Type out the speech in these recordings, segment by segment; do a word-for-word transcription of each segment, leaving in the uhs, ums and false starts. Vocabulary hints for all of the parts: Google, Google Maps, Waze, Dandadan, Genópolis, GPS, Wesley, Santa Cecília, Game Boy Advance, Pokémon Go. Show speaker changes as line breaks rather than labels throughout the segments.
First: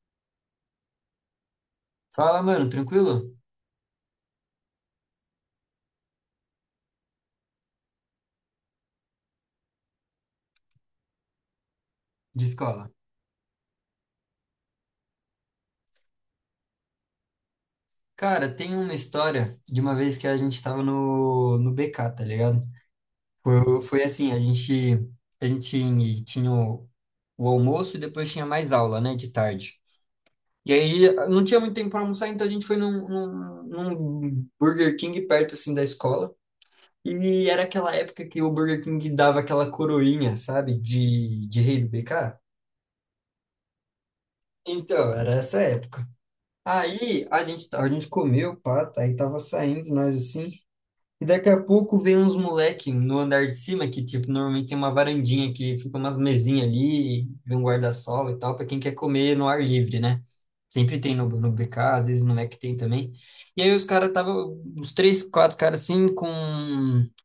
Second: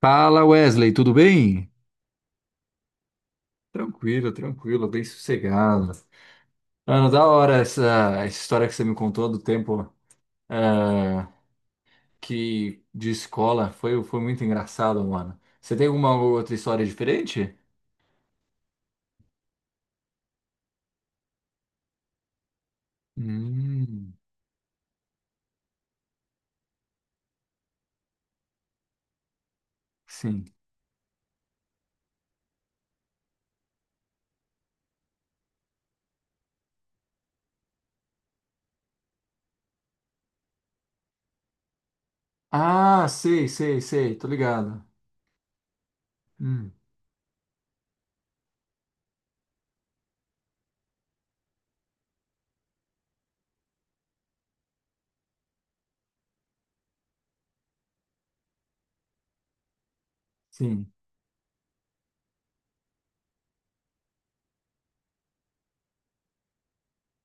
Fala Wesley, tudo bem?
Fala, mano, tranquilo?
Tranquilo, tranquilo, bem sossegado. Mano, da hora essa, essa história que você me contou do tempo eh,
De
que
escola.
de escola foi, foi muito engraçado, mano. Você tem alguma outra história diferente?
Cara, tem uma história de uma vez que a gente tava no, no B K, tá ligado? Foi, foi
Hum,
assim, a gente, a gente tinha o, o almoço e depois tinha mais aula, né, de tarde.
sim.
E aí não tinha muito tempo pra almoçar, então a gente foi num, num, num Burger King perto, assim, da escola. E era aquela época que o Burger King dava aquela coroinha, sabe, de, de rei do B K.
Ah, sei, sei, sei, tô ligado.
Então, era essa época.
Hum,
Aí a gente, a gente comeu, pá, tá, aí tava saindo nós assim. E daqui a pouco vem uns moleque no andar de cima, que, tipo, normalmente tem uma varandinha que fica umas mesinhas ali, vem um guarda-sol e tal, para quem quer comer no ar livre, né?
sim.
Sempre tem no, no B K, às vezes no Mac tem também. E aí os caras estavam, uns três, quatro caras assim, com,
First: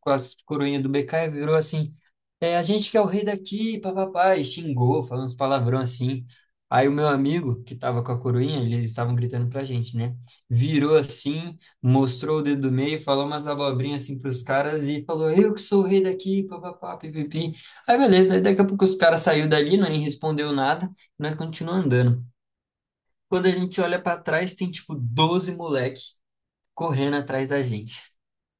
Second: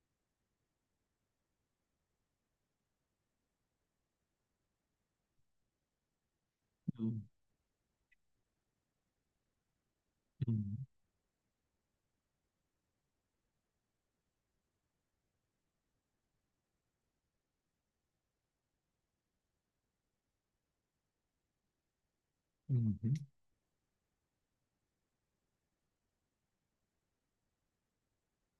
com as coroinhas do B K, e virou assim, é, a gente que é o rei daqui, papapá, e xingou, falou uns palavrão assim. Aí o meu
Hum,
amigo, que tava com a coroinha, ele- eles estavam gritando pra gente, né?
hum,
Virou assim, mostrou o dedo do meio, falou umas abobrinhas assim pros caras e falou, eu que sou o rei daqui, papapá, pipipi. Aí beleza, aí daqui a pouco os caras saiu dali, nem respondeu nada, e nós continuamos andando.
uhum.
Quando a gente olha pra trás, tem tipo doze moleque correndo atrás da gente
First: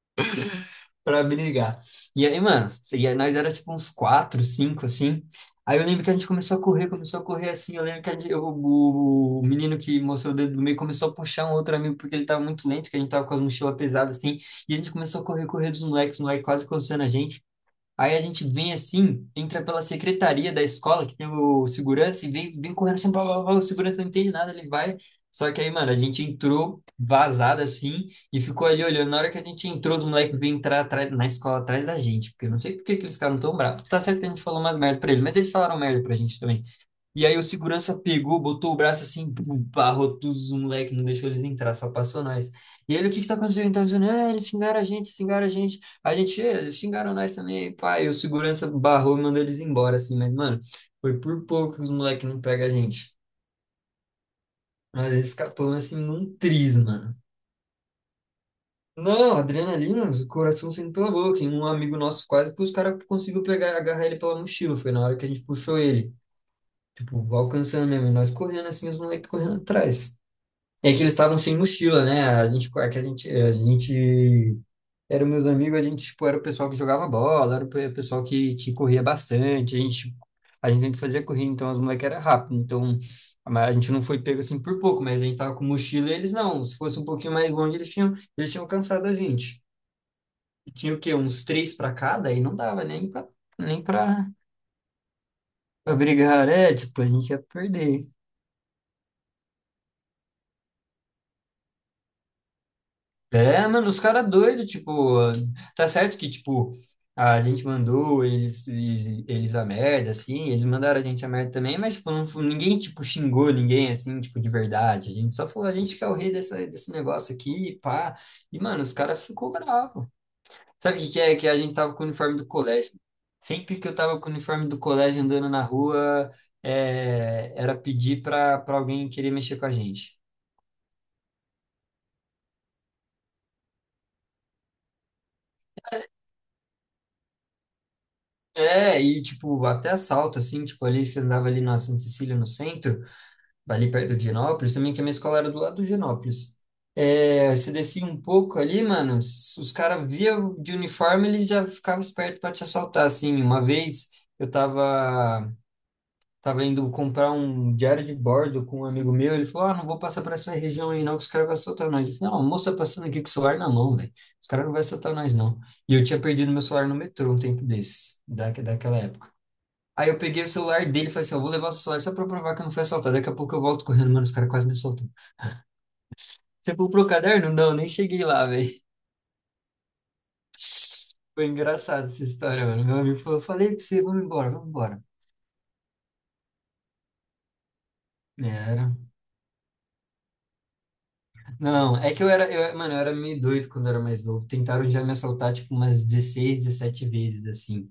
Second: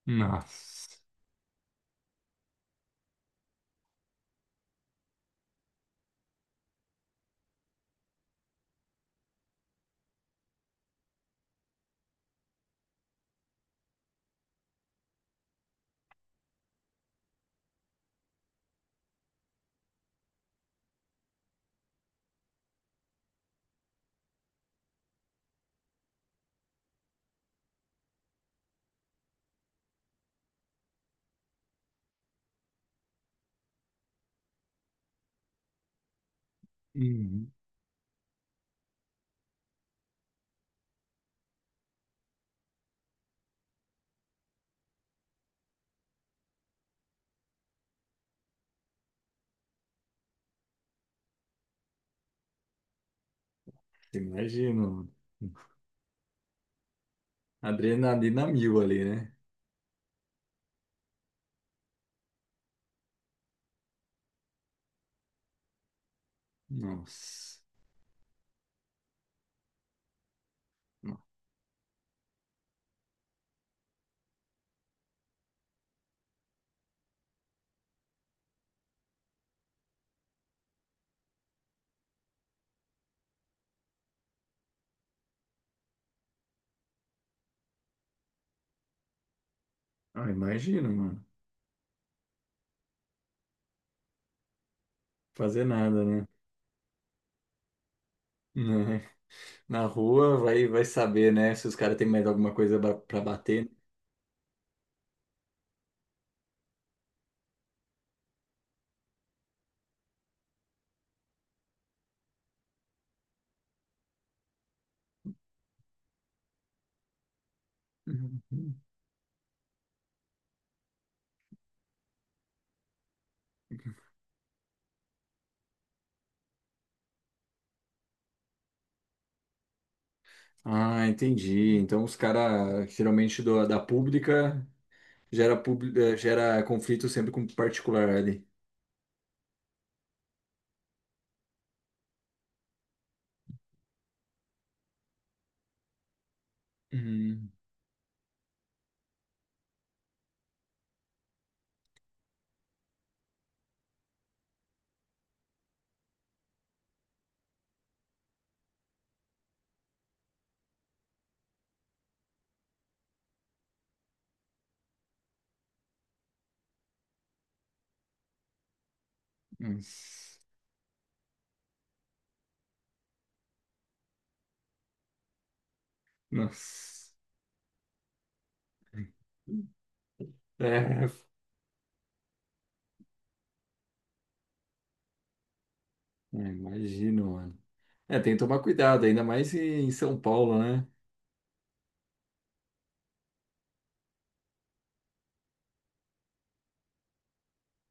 Nossa.
pra brigar. E aí, mano, e aí nós era tipo uns quatro, cinco, assim. Aí eu lembro que a gente começou a correr, começou a correr assim. Eu lembro que a gente- eu- o, o menino que mostrou o dedo do meio começou a puxar um outro amigo porque ele tava muito lento, que a gente tava com as mochilas pesadas assim. E a gente começou a correr, correr dos moleques, os moleques quase coçando a gente. Aí a gente vem assim, entra pela secretaria da escola, que tem o segurança, e vem, vem correndo assim, blá, blá, blá, o segurança não entende nada, ele vai. Só que aí, mano, a gente entrou vazado assim e ficou ali olhando. Na hora que a gente entrou, os moleques vêm entrar atrás- na escola atrás da gente, porque eu não sei por que que eles ficaram tão bravos. Tá certo que a gente falou umas merda pra eles, mas eles falaram merda pra gente também. E aí o
Uhum.
segurança pegou, botou o braço assim, pum, barrou todos os moleques, não deixou eles entrar, só passou nós. E ele, o que que tá acontecendo? Então, dizendo, ah, eles xingaram a gente, xingaram a gente. A gente eh, xingaram nós também, pai. O segurança barrou e mandou eles embora, assim, mas, mano, foi por pouco que os moleques não pegam a gente.
Imagino, mano.
Mas eles escapamos, assim, num tris, mano.
Adrenalina mil ali, né?
Não, adrenalina, o coração saindo pela boca. E um amigo nosso quase que os caras conseguiu pegar, agarrar ele pela mochila. Foi na hora que a gente puxou ele. Tipo,
Nossa.
alcançando mesmo. E nós correndo assim, os moleques correndo atrás. É que eles estavam sem mochila, né? A gente, é que a gente, é, a gente era meus amigos, a gente, tipo, era o pessoal que jogava bola, era o pe- pessoal que, que corria bastante, a gente, a gente sempre fazia corrida, então as moleques eram rápidas, então a ma- a gente não foi pego assim por pouco, mas a gente tava com mochila e eles não, se fosse um pouquinho mais longe eles tinham, eles tinham, cansado a gente.
Ah,
E
imagina,
tinha o quê?
mano.
Uns três pra cada, e não dava nem pra, nem pra,
Fazer
pra
nada, né?
brigar, é, tipo, a gente ia perder.
Né? Na rua vai, vai saber, né? Se os caras têm mais alguma coisa ba- pra
É,
bater.
mano, os caras doidos, tipo, tá certo que, tipo, a gente mandou eles, eles, eles a merda, assim, eles mandaram a gente a merda também, mas, tipo, não, fu- ninguém, tipo, xingou ninguém, assim, tipo, de verdade. A gente só falou, a gente que é o rei dessa, desse negócio aqui, pá. E,
Uhum.
mano, os caras ficou bravo. Sabe o que que é? Que a gente tava com o uniforme do colégio. Sempre que eu tava com o uniforme do colégio andando na rua, é, era pedir pra, pra alguém querer mexer com a gente.
Ah, entendi. Então os caras, geralmente do- da pública, gera, pub- eh, gera conflito sempre com particular ali.
É, e tipo, até assalto, assim, tipo, ali você andava ali na Santa Cecília no centro, ali perto de Genópolis, também que a minha escola era do lado de Genópolis.
Hum.
É, você descia um pouco ali, mano, s- os caras via de uniforme, eles já ficavam espertos pra te assaltar, assim. Uma vez eu tava, tava indo comprar um diário de bordo com um amigo meu, ele falou, ah, não vou passar por essa região aí não, que os caras vão assaltar nós. Eu falei, não, a moça tá passando aqui com o celular na mão, velho, os caras não vão assaltar nós não. E eu tinha perdido meu celular no metrô um tempo desse da, daquela época. Aí eu
Nossa.
peguei o celular dele e falei assim, eu vou levar o celular só pra provar que eu não fui assaltado. Daqui a pouco eu volto correndo, mano, os caras quase me assaltam. Você comprou o
Nossa.
caderno? Não, nem cheguei lá, velho.
É,
Foi engraçado essa história, mano. Meu amigo falou, falei pra você, vamos embora, vamos embora.
é, imagino, mano. É, tem que tomar
Era.
cuidado, ainda mais em em São Paulo, né?
Não, é que eu era, eu, mano, eu era meio doido quando eu era mais novo. Tentaram já me assaltar, tipo, umas dezesseis, dezessete vezes, assim.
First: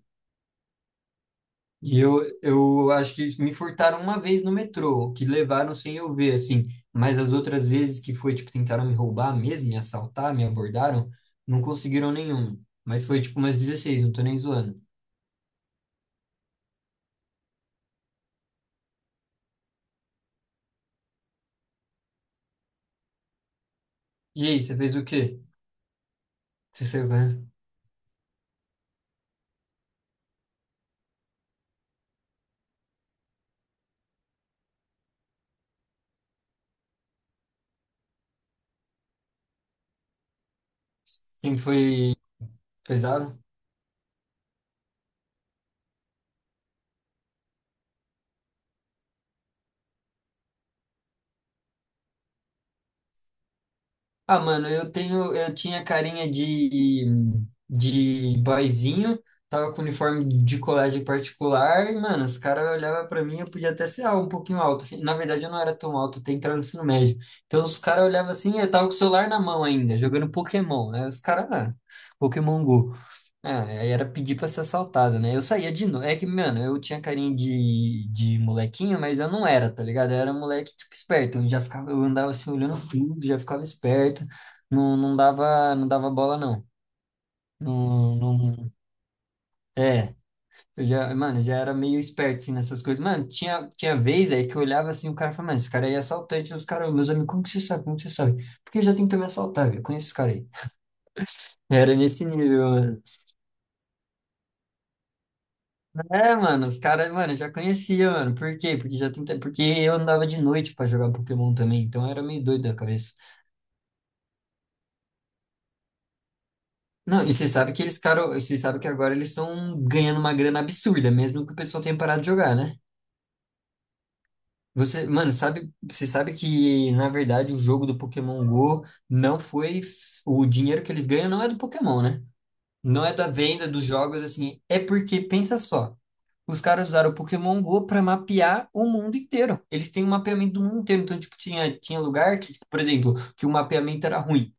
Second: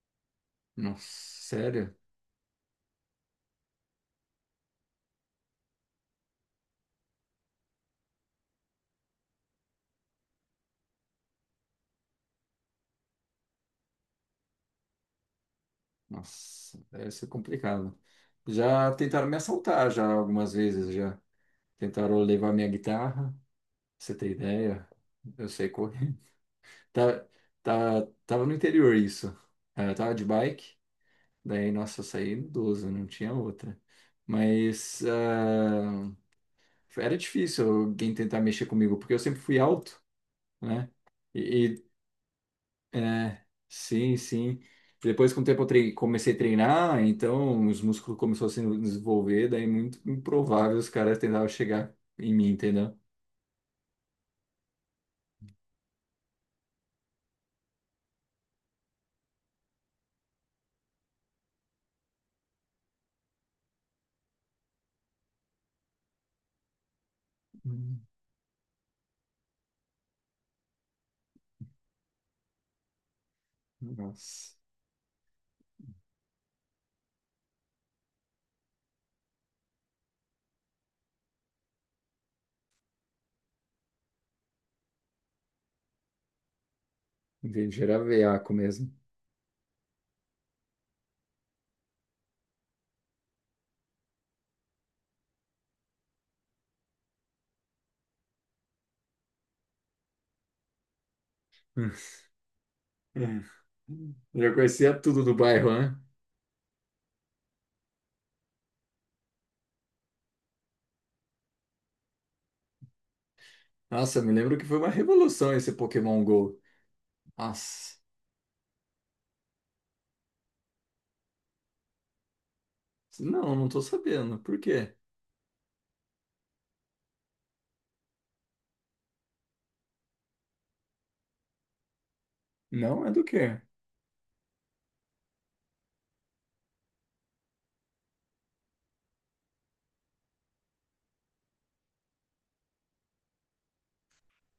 Nossa, sério?
E eu, eu acho que me furtaram uma vez no metrô, que levaram sem eu ver, assim. Mas as outras vezes que foi, tipo, tentaram me roubar mesmo, me assaltar, me abordaram, não conseguiram nenhuma. Mas foi, tipo, umas dezesseis, não tô nem zoando.
Nossa, deve ser complicado. Já tentaram me assaltar já algumas vezes, já. Tentaram levar minha guitarra, pra você ter
E aí, você
ideia.
fez o quê?
Eu sei correr.
Você saiu
Tá,
correndo?
tá, tava no interior isso. Ah, eu tava de bike, daí, nossa, eu saí idoso, não tinha outra. Mas ah, era difícil alguém tentar mexer comigo, porque eu sempre fui alto, né?
Sempre
E,
foi pesado?
é, sim, sim. Depois, com o tempo, eu trei- comecei a treinar, então os músculos começaram a se desenvolver, daí muito improvável os caras tentavam chegar em mim, entendeu?
Ah, mano, eu tenho, eu tinha carinha de, de, boyzinho, tava com uniforme de colégio particular, e, mano, os caras olhavam pra mim, eu podia até ser ah, um pouquinho alto, assim. Na verdade, eu não era tão alto, eu tenho entrado no ensino médio. Então, os
Hum.
caras olhavam assim, eu tava com o celular na mão ainda, jogando Pokémon, né? Os caras, ah, Pokémon Go. Ah, aí era pedir pra
Nossa,
ser assaltado, né? Eu saía de noite. É que, mano, eu tinha carinho de, de molequinho, mas eu não era, tá ligado? Eu era moleque, tipo, esperto. Eu já ficava, eu andava assim, olhando tudo, já ficava esperto. Não, não dava, não dava bola, não.
entendi, era
Não,
veaco
não...
mesmo.
É, eu já, mano, já era meio esperto, assim, nessas coisas. Mano, tinha, tinha vez aí que eu olhava assim, o cara falava, mano, esse cara aí é assaltante. Os caras, meus amigos, como que você sabe? Como que você sabe? Porque já tentou me assaltar, velho. Eu Conheço esse cara aí. Era nesse nível, mano.
É. Já conhecia tudo do bairro, né?
É, mano, os caras, mano, eu já conhecia, mano. Por quê? Porque já tenta... porque eu andava de noite pra jogar Pokémon também, então era meio doido da cabeça.
Nossa, me lembro que foi uma revolução esse Pokémon Go.
Não, e você sabe que
Nossa,
eles, cara, você sabe que agora eles estão ganhando uma grana absurda, mesmo que o pessoal tenha parado de jogar, né?
não, não tô sabendo. Por quê?
Você, mano, sabe, você sabe que na verdade o jogo do Pokémon Go não foi f- o dinheiro que eles ganham não é do Pokémon, né?
Não
Não
é
é
do
da
quê?
venda dos jogos assim, é porque pensa só. Os caras usaram o Pokémon Go para mapear o mundo inteiro. Eles têm um mapeamento do mundo inteiro. Então, tipo, tinha, tinha lugar que, tipo, por exemplo, que o mapeamento era ruim.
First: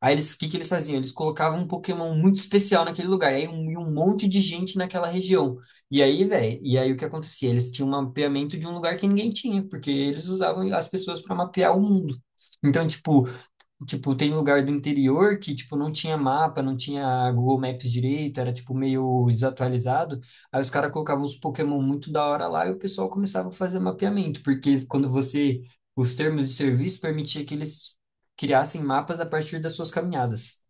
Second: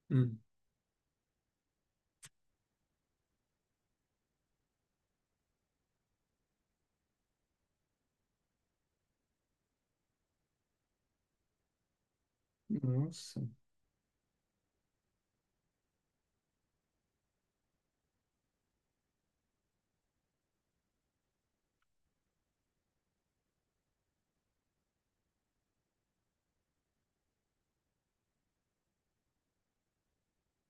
Aí eles, o
Hum.
que que eles faziam? Eles colocavam um Pokémon muito especial naquele lugar, aí um, e um monte de gente naquela região. E aí, velho, e aí o que acontecia? Eles tinham um mapeamento de um lugar que ninguém tinha, porque eles usavam as pessoas para mapear o mundo. Então, tipo,
Nossa,
Tipo, tem lugar do interior que, tipo, não tinha mapa, não tinha Google Maps direito, era, tipo, meio desatualizado. Aí os caras colocavam os Pokémon muito da hora lá e o pessoal começava a fazer mapeamento, porque quando você... Os termos de serviço permitia que eles criassem mapas a partir das suas caminhadas.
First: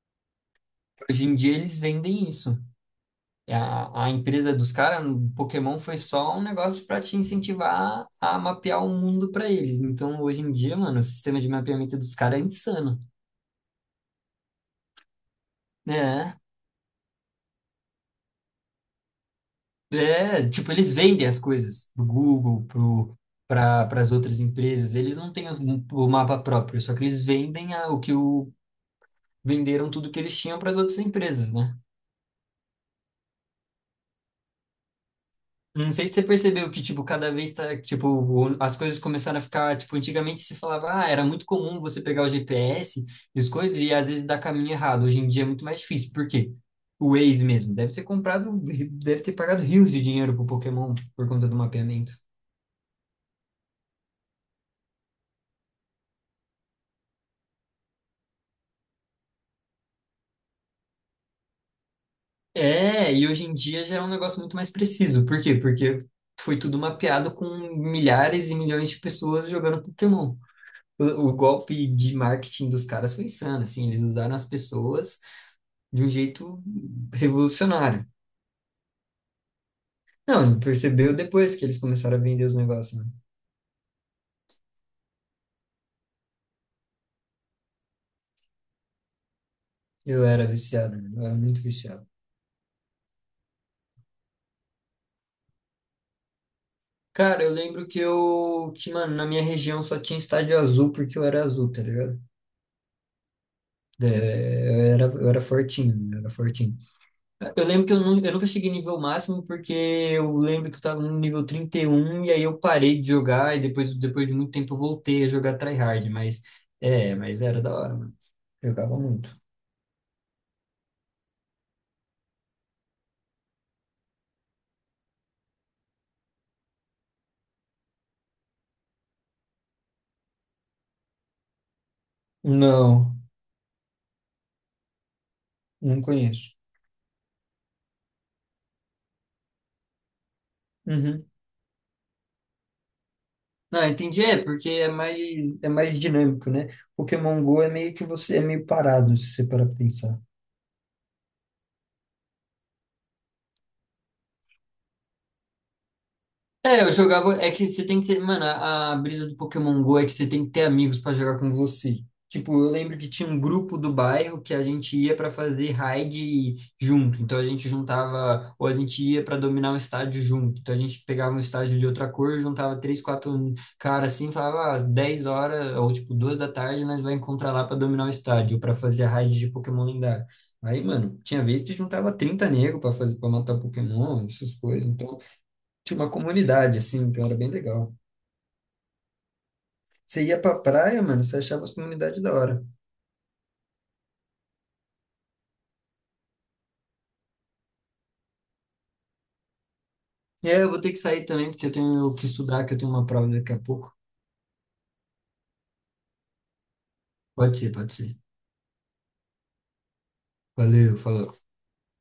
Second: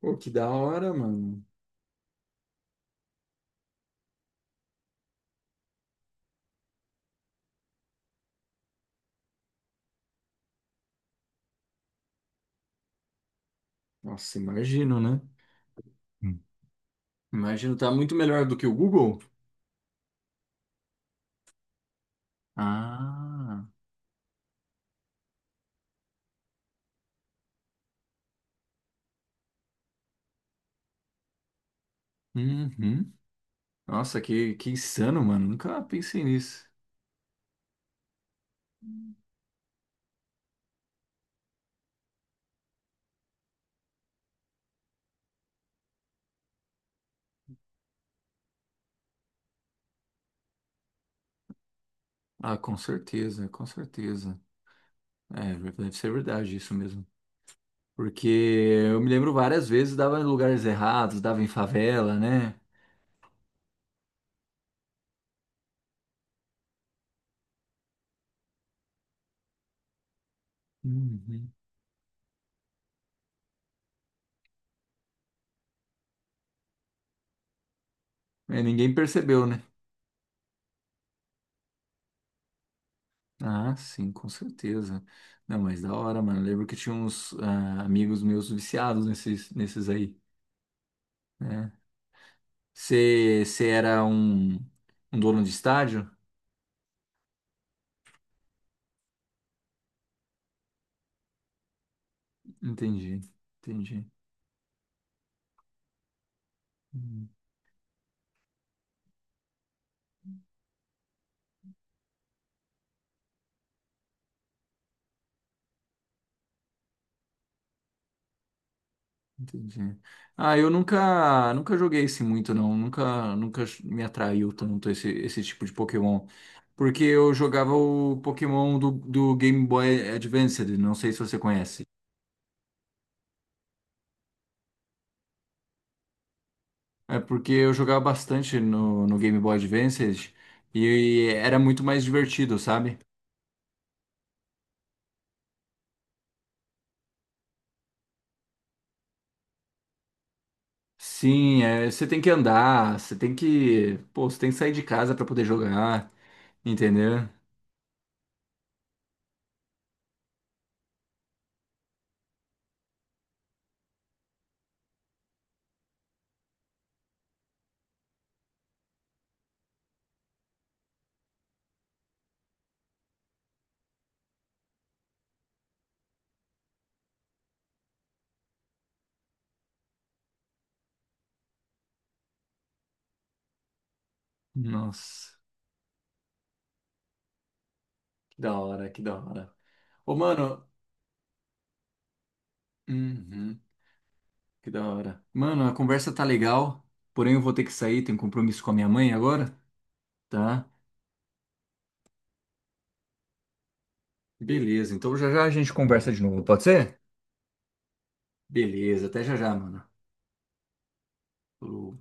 pô, que da hora,
Hoje em
mano.
dia eles vendem isso. A, a empresa dos caras, o Pokémon foi só um negócio para te incentivar a mapear o mundo para eles. Então, hoje em dia, mano, o sistema de mapeamento dos caras é insano.
Nossa, imagino, né?
Né?
Imagino, tá muito melhor do que o Google?
É, tipo, eles vendem as coisas pro Google, pro,
Ah,
para as outras empresas. Eles não têm o, o mapa próprio, só que eles vendem a- o que o, venderam tudo que eles tinham para as outras empresas, né?
uhum. Nossa, que, que insano, mano. Nunca
Não sei se você
pensei nisso.
percebeu que, tipo, cada vez tá, tipo, o- as coisas começaram a ficar, tipo, antigamente se falava, ah, era muito comum você pegar o G P S e as coisas e às vezes dar caminho errado. Hoje em dia é muito mais difícil. Por quê? O Waze mesmo deve ter comprado, deve ter pagado rios de dinheiro pro Pokémon por conta do mapeamento.
Ah, com certeza, com certeza. É, deve ser verdade isso mesmo. Porque eu me lembro várias vezes, dava em lugares errados, dava em favela, né?
É, e hoje em dia já é um negócio muito mais preciso. Por quê? Porque foi tudo mapeado com milhares e milhões de pessoas jogando Pokémon. O, o
Uhum.
golpe de marketing dos caras foi insano, assim, eles usaram as pessoas de um jeito revolucionário.
É, ninguém percebeu, né?
Não, percebeu depois que eles começaram a vender os negócios, né?
Ah, sim, com certeza. Não, mas da hora, mano. Eu lembro que tinha uns ah, amigos meus viciados nesses, nesses, aí,
Eu era viciado, mano, eu era muito
né?
viciado.
Você era um, um dono de estádio?
Cara, eu lembro que eu, que, mano, na minha região só tinha estádio azul porque eu era azul, tá ligado?
Entendi, entendi,
É, eu era, eu era, fortinho, eu era fortinho.
hum,
Eu lembro que eu, nu- eu nunca cheguei no nível máximo, porque eu lembro que eu tava no nível trinta e um e um, e aí eu parei de jogar e depois, depois de muito tempo eu voltei a jogar tryhard, mas é, mas era da hora, mano. Jogava muito.
entendi. Ah, eu nunca, nunca joguei esse muito não, nunca, nunca me atraiu tanto esse, esse tipo de Pokémon, porque eu jogava o Pokémon do, do Game Boy Advance, não sei se você conhece.
Não, não conheço.
É porque eu jogava bastante no, no Game Boy Advance
Uhum.
e era muito mais divertido, sabe?
Não, entendi, é porque é mais é mais dinâmico, né? Pokémon Go é meio que você é meio parado se você parar pra pensar.
Sim, é, você tem que andar, você tem que, pô, você tem que sair de casa pra poder jogar,
É, eu
entendeu?
jogava. É que você tem que ter. Mano, a, a brisa do Pokémon Go é que você tem que ter amigos pra jogar com você. Tipo, eu lembro que tinha um grupo do bairro que a gente ia pra fazer raid junto. Então a gente juntava. Ou a gente ia pra dominar um estádio junto. Então a gente pegava um estádio de outra cor, juntava três, quatro caras assim, falava, ah, dez horas, ou tipo, duas da tarde, nós vai encontrar lá pra dominar o estádio, ou pra fazer a raid de Pokémon lendário. Aí, mano, tinha vez que juntava trinta negros pra fazer, para matar Pokémon, essas coisas. Então.
Nossa,
Tinha uma comunidade, assim, então era bem legal.
que da hora, que da hora. Ô,
Você ia pra
mano,
praia, mano, você achava as comunidades da hora.
uhum, que da hora. Mano, a conversa tá legal, porém eu vou ter que sair, tenho um compromisso com a minha mãe agora,
É,
tá?
eu vou ter que sair também, porque eu tenho que estudar, que eu tenho uma prova daqui a pouco.
Beleza, então já já a gente conversa de novo, pode ser?
Pode ser, pode ser.
Beleza, até já já, mano.
Valeu, falou.
Falou.